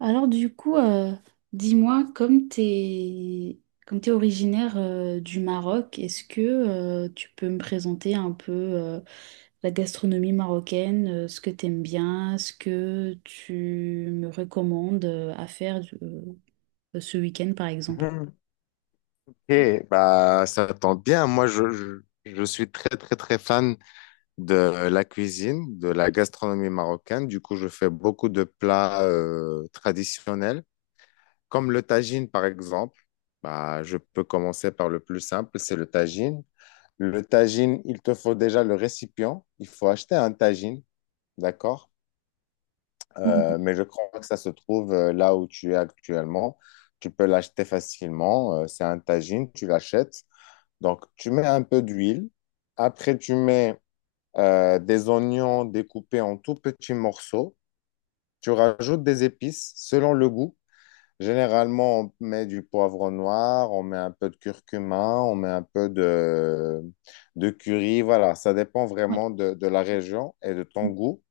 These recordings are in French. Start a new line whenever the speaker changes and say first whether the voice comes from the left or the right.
right: Alors du coup, dis-moi, comme t'es originaire du Maroc, est-ce que tu peux me présenter un peu la gastronomie marocaine, ce que t'aimes bien, ce que tu me recommandes à faire ce week-end par exemple?
left: Mhm. Ok, bah, ça tombe bien. Je suis très, très, très fan de la cuisine, de la gastronomie marocaine. Du coup, je fais beaucoup de plats traditionnels, comme le tagine, par exemple. Bah, je peux commencer par le plus simple, c'est le tagine. Le tagine, il te faut déjà le récipient. Il faut acheter un tagine, d'accord?
right: Bon,
left: Mais je crois que ça se trouve là où tu es actuellement. Tu peux l'acheter facilement. C'est un tagine, tu l'achètes. Donc, tu mets un peu d'huile. Après, tu mets des oignons découpés en tout petits morceaux. Tu rajoutes des épices selon le goût. Généralement, on met du poivre noir, on met un peu de curcuma, on met un peu de curry. Voilà, ça dépend
right: ouais.
left: vraiment de la région et de ton goût.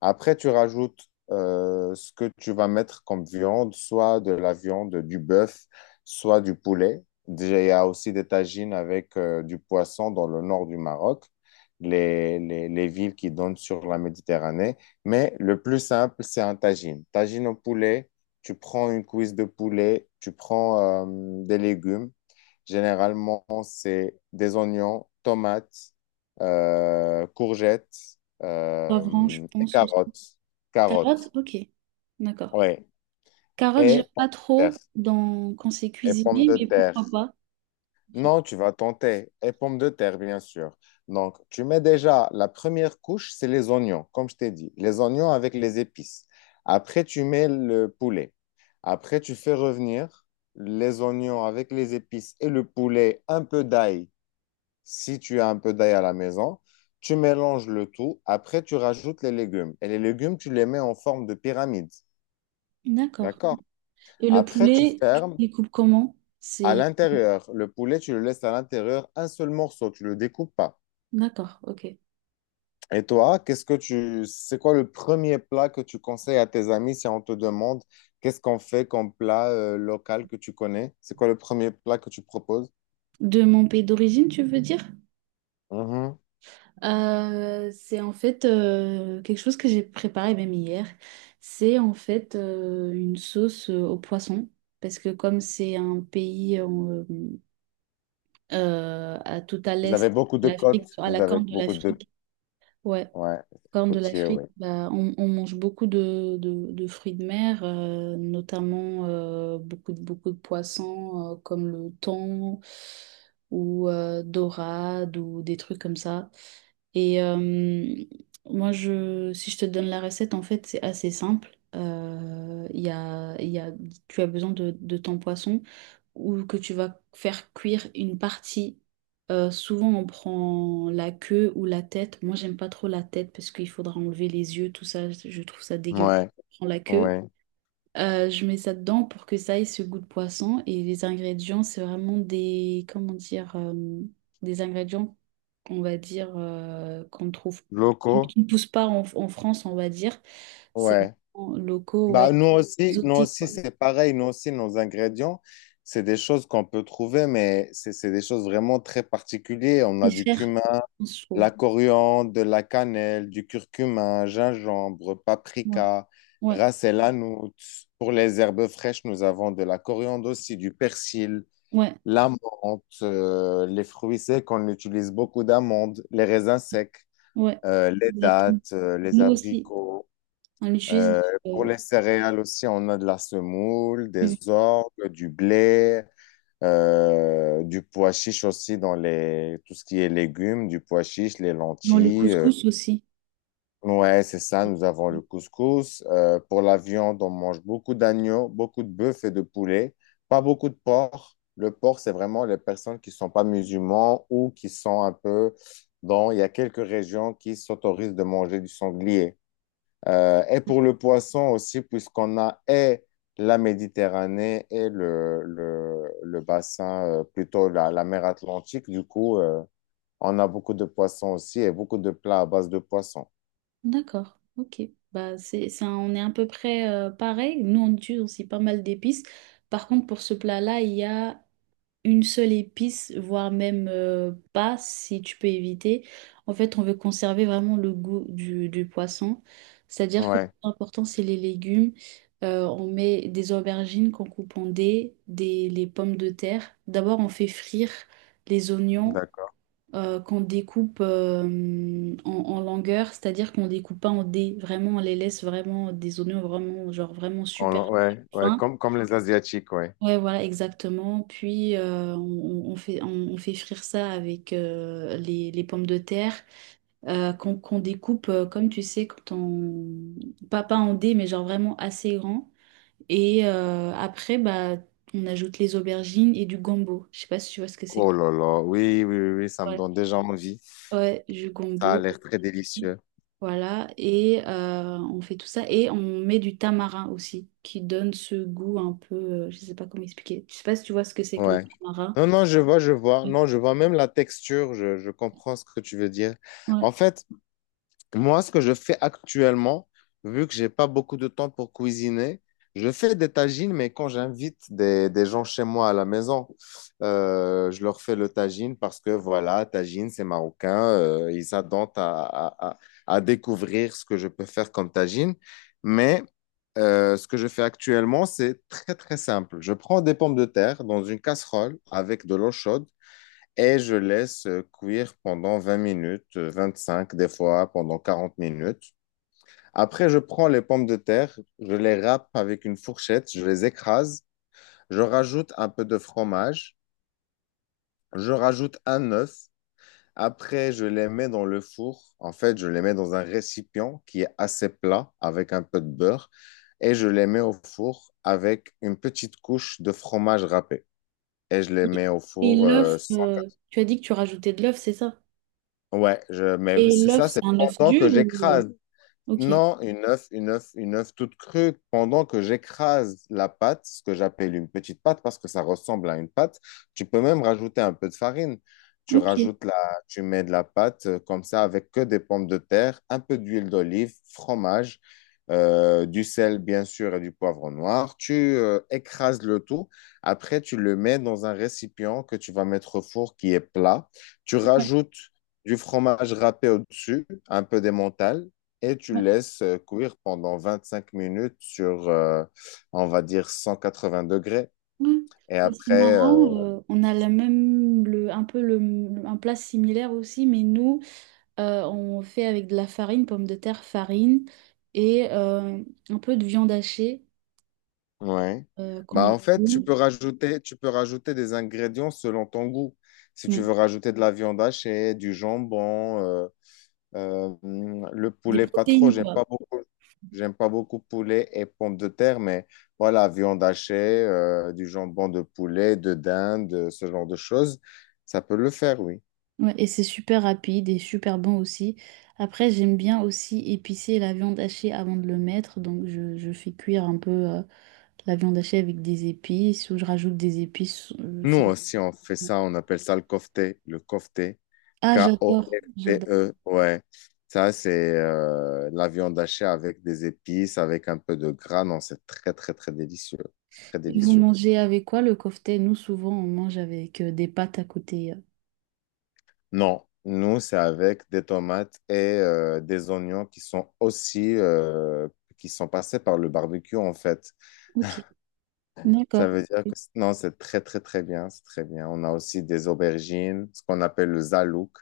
left: Après, tu rajoutes ce que tu vas mettre comme viande, soit de la viande, du bœuf, soit du poulet. Déjà, il y a aussi des tagines avec du poisson dans le nord du Maroc, les villes qui donnent sur la Méditerranée. Mais le plus simple, c'est un tagine. Tagine au poulet, tu prends une cuisse de poulet, tu prends des légumes. Généralement, c'est des oignons, tomates, courgettes
right: Poivron, je
left: et
right: pense aussi.
left: carottes.
right: Carottes,
left: Carottes.
right: ok, d'accord.
left: Ouais.
right: Carottes, j'aime
left: Et pommes
right: pas
left: de
right: trop
left: terre.
right: dans quand c'est
left: Et pommes
right: cuisiné,
left: de
right: mais
left: terre.
right: pourquoi pas? En fait.
left: Non, tu vas tenter. Et pommes de terre, bien sûr. Donc, tu mets déjà la première couche, c'est les oignons, comme je t'ai dit. Les oignons avec les épices. Après, tu mets le poulet. Après, tu fais revenir les oignons avec les épices et le poulet, un peu d'ail, si tu as un peu d'ail à la maison. Tu mélanges le tout. Après, tu rajoutes les légumes. Et les légumes, tu les mets en forme de pyramide.
right: D'accord.
left: D'accord.
right: Et le
left: Après, tu
right: poulet, tu
left: fermes
right: les coupes comment?
left: à
right: C'est
left: l'intérieur. Le poulet, tu le laisses à l'intérieur, un seul morceau, tu le découpes pas.
right: D'accord, ok.
left: Et toi, qu'est-ce que tu, c'est quoi le premier plat que tu conseilles à tes amis si on te demande qu'est-ce qu'on fait comme plat local que tu connais? C'est quoi le premier plat que tu proposes?
right: De mon pays d'origine, tu veux dire?
left: Mhm.
right: C'est en fait quelque chose que j'ai préparé même hier. C'est en fait une sauce au poisson. Parce que comme c'est un pays à, tout à
left: Vous avez
right: l'est de
left: beaucoup de
right: l'Afrique,
left: côtes,
right: à
left: vous
right: la
left: avez
right: corne de
left: beaucoup de,
right: l'Afrique, ouais,
left: ouais,
right: Corne de
left: côtiers,
right: l'Afrique,
left: ouais.
right: bah, on mange beaucoup de fruits de mer, notamment beaucoup de poissons comme le thon ou dorade ou des trucs comme ça. Et moi, si je te donne la recette, en fait, c'est assez simple. Il y a tu as besoin de ton poisson ou que tu vas faire cuire une partie. Souvent, on prend la queue ou la tête. Moi, j'aime pas trop la tête parce qu'il faudra enlever les yeux, tout ça. Je trouve ça dégueulasse.
left: Ouais,
right: Je prends la queue.
left: ouais.
right: Je mets ça dedans pour que ça ait ce goût de poisson. Et les ingrédients, c'est vraiment des, comment dire, des ingrédients, on va dire, qu'on trouve, qui
left: Locaux,
right: qui ne poussent pas en, en France, on va dire. C'est
left: ouais.
right: vraiment locaux, ouais,
left: Bah, nous
right: exotiques,
left: aussi
right: quoi.
left: c'est pareil. Nous aussi, nos ingrédients, c'est des choses qu'on peut trouver, mais c'est des choses vraiment très particulières. On
right: C'est
left: a du
right: cher,
left: cumin,
right: je trouve.
left: la coriandre, de la cannelle, du curcuma, gingembre,
right: Ouais,
left: paprika,
right: ouais,
left: ras el hanout. Pour les herbes fraîches, nous avons de la coriandre aussi, du persil,
right: ouais.
left: la menthe, les fruits secs, on utilise beaucoup d'amandes, les raisins secs,
right: Ouais,
left: les
right: exactement.
left: dattes, les
right: Nous aussi,
left: abricots.
right: on l'utilise
left: Euh, pour
right: euh,
left: les céréales aussi, on a de la semoule, des orgues, du blé, du pois chiche aussi dans les, tout ce qui est légumes, du pois chiche, les
right: dans le
left: lentilles.
right: couscous aussi.
left: Ouais, c'est ça, nous avons le couscous. Pour la viande, on mange beaucoup d'agneau, beaucoup de bœuf et de poulet, pas beaucoup de porc. Le porc, c'est vraiment les personnes qui sont pas musulmans ou qui sont un peu dans, il y a quelques régions qui s'autorisent de manger du sanglier. Et pour le poisson aussi, puisqu'on a et la Méditerranée et le bassin, plutôt la mer Atlantique, du coup, on a beaucoup de poissons aussi et beaucoup de plats à base de poissons.
right: D'accord, ok. Bah, c'est, ça, on est à peu près pareil. Nous, on utilise aussi pas mal d'épices. Par contre, pour ce plat-là, il y a une seule épice, voire même pas, si tu peux éviter. En fait, on veut conserver vraiment le goût du poisson. C'est-à-dire que le plus
left: Ouais,
right: important, c'est les légumes. On met des aubergines qu'on coupe en dés, des, les pommes de terre. D'abord, on fait frire les oignons
left: d'accord.
right: qu'on découpe en, en longueur, c'est-à-dire qu'on découpe pas en dés. Vraiment, on les laisse vraiment des oignons vraiment, genre vraiment super
left: Ouais, ouais,
right: fins.
left: comme les Asiatiques, ouais.
right: Ouais, voilà, exactement. Puis, on fait frire ça avec les pommes de terre qu'on découpe, comme tu sais, quand on Pas, pas en dés, mais genre vraiment assez grand. Et après, bah, on ajoute les aubergines et du gombo. Je sais pas si tu vois ce que c'est.
left: Oh là là, oui, oui, oui, oui, ça me
right: Ouais,
left: donne déjà envie.
right: ouais, du
left: Ça a
right: gombo.
left: l'air très délicieux.
right: Voilà. Et on fait tout ça. Et on met du tamarin aussi, qui donne ce goût un peu je sais pas comment expliquer. Je sais pas si tu vois ce que c'est que le
left: Ouais.
right: tamarin.
left: Non, non, je vois, je vois. Non, je vois même la texture, je comprends ce que tu veux dire.
right: Ouais.
left: En fait, moi, ce que je fais actuellement, vu que j'ai pas beaucoup de temps pour cuisiner, je fais des tagines, mais quand j'invite des gens chez moi à la maison, je leur fais le tagine parce que voilà, tagine, c'est marocain, ils s'attendent à découvrir ce que je peux faire comme tagine. Mais ce que je fais actuellement, c'est très très simple. Je prends des pommes de terre dans une casserole avec de l'eau chaude. Et je laisse cuire pendant 20 minutes, 25, des fois pendant 40 minutes. Après, je prends les pommes de terre, je les râpe avec une fourchette, je les écrase, je rajoute un peu de fromage, je rajoute un œuf. Après, je les mets dans le four. En fait, je les mets dans un récipient qui est assez plat avec un peu de beurre et je les mets au four avec une petite couche de fromage râpé. Et je les
right: Et,
left: mets au
right: et
left: four
right: l'œuf, tu as dit que tu rajoutais de l'œuf, c'est ça?
left: ouais, mais
right: Et
left: c'est
right: l'œuf,
left: ça,
right: c'est
left: c'est
right: un œuf
left: pendant
right: dur
left: que
right: ou
left: j'écrase
right: ok,
left: non, une œuf toute crue. Pendant que j'écrase la pâte, ce que j'appelle une petite pâte parce que ça ressemble à une pâte, tu peux même rajouter un peu de farine. Tu
right: ok. Ouais,
left: rajoutes la, tu mets de la pâte comme ça avec que des pommes de terre, un peu d'huile d'olive, fromage, du sel bien sûr et du poivre noir. Tu écrases le tout. Après, tu le mets dans un récipient que tu vas mettre au four qui est plat. Tu rajoutes du fromage râpé au-dessus, un peu d'emmental et tu
right: ouais,
left: laisses cuire pendant 25 minutes sur, on va dire, 180 degrés.
right: ouais.
left: Et
right: Bah, c'est
left: après,
right: marrant, on a la même, le, un peu le, un plat similaire aussi, mais nous, on fait avec de la farine, pommes de terre, farine et un peu de viande hachée
left: ouais.
right: qu'on
left: Bah,
right: en
left: en fait, tu peux rajouter des ingrédients selon ton goût. Si tu
right: Ouais.
left: veux rajouter de la viande hachée, du jambon, le
right: Des
left: poulet, pas trop,
right: protéines,
left: j'aime
right: quoi.
left: pas beaucoup. J'aime pas beaucoup poulet et pommes de terre, mais voilà, viande hachée, du jambon de poulet, de dinde, ce genre de choses, ça peut le faire, oui.
right: Ouais, et c'est super rapide et super bon aussi. Après, j'aime bien aussi épicer la viande hachée avant de le mettre. Donc, je fais cuire un peu la viande hachée avec des épices ou je rajoute des épices
left: Nous
right: sans-
left: aussi, on fait ça, on appelle ça le kofté,
right: Ah, j'adore, j'adore.
left: K-O-F-T-E, ouais. Ça, c'est la viande hachée avec des épices, avec un peu de gras. Non, c'est très, très, très délicieux. C'est très
right: Et vous
left: délicieux.
right: mangez avec quoi le kofté? Nous, souvent, on mange avec des pâtes à côté.
left: Non, nous, c'est avec des tomates et des oignons qui sont aussi, qui sont passés par le barbecue, en fait.
right: Ok,
left: Ça
right: d'accord.
left: veut dire que c- Non, c'est très, très, très bien. C'est très bien. On a aussi des aubergines, ce qu'on appelle le zalouk.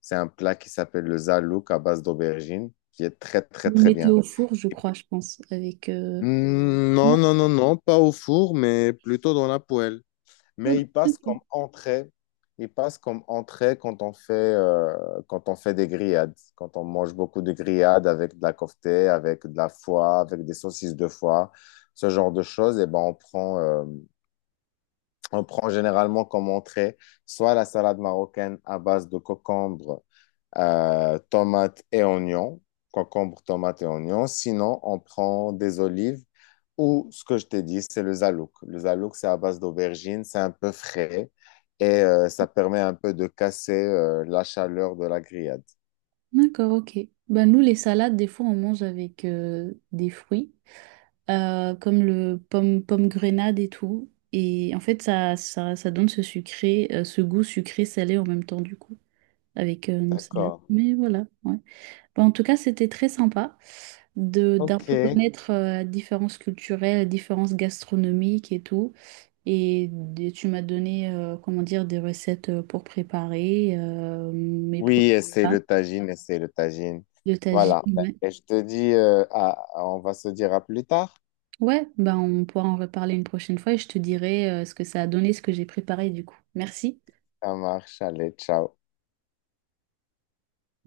left: C'est un plat qui s'appelle le zalouk à base d'aubergines, qui est très, très,
right: Vous
left: très
right: mettez
left: bien.
right: au four, je crois, je pense, avec
left: Non,
right: non,
left: non, non, non, pas au four, mais plutôt dans la poêle.
right: oh,
left: Mais il passe comme
right: ok,
left: entrée. Il passe comme entrée quand on fait, quand on fait des grillades, quand on mange beaucoup de grillades avec de la kofta, avec de la foie, avec des saucisses de foie, ce genre de choses. Et ben on prend généralement comme entrée soit la salade marocaine à base de concombre, tomates et oignons, concombre, tomates et oignons. Sinon, on prend des olives ou ce que je t'ai dit, c'est le zalouk. Le zalouk, c'est à base d'aubergine, c'est un peu frais et ça permet un peu de casser la chaleur de la grillade.
right: d'accord, ok. Bah, nous, les salades, des fois, on mange avec des fruits, comme le pomme, pomme grenade et tout. Et en fait, ça donne ce sucré, ce goût sucré-salé en même temps, du coup, avec nos salades.
left: D'accord.
right: Mais voilà, ouais. Bah, en tout cas, c'était très sympa de, d'un peu
left: OK.
right: connaître la différence culturelle, la différence gastronomique et tout. Et, d- tu m'as donné, comment dire, des recettes pour préparer mes prochains
left: Oui, essaye
right: plats
left: le tagine, essaye le tagine.
right: de
left: Voilà.
right: tagine.
left: Et je te dis, on va se dire à plus tard.
right: Ouais, ben on pourra en reparler une prochaine fois et je te dirai ce que ça a donné, ce que j'ai préparé du coup. Merci.
left: Ça marche, allez, ciao.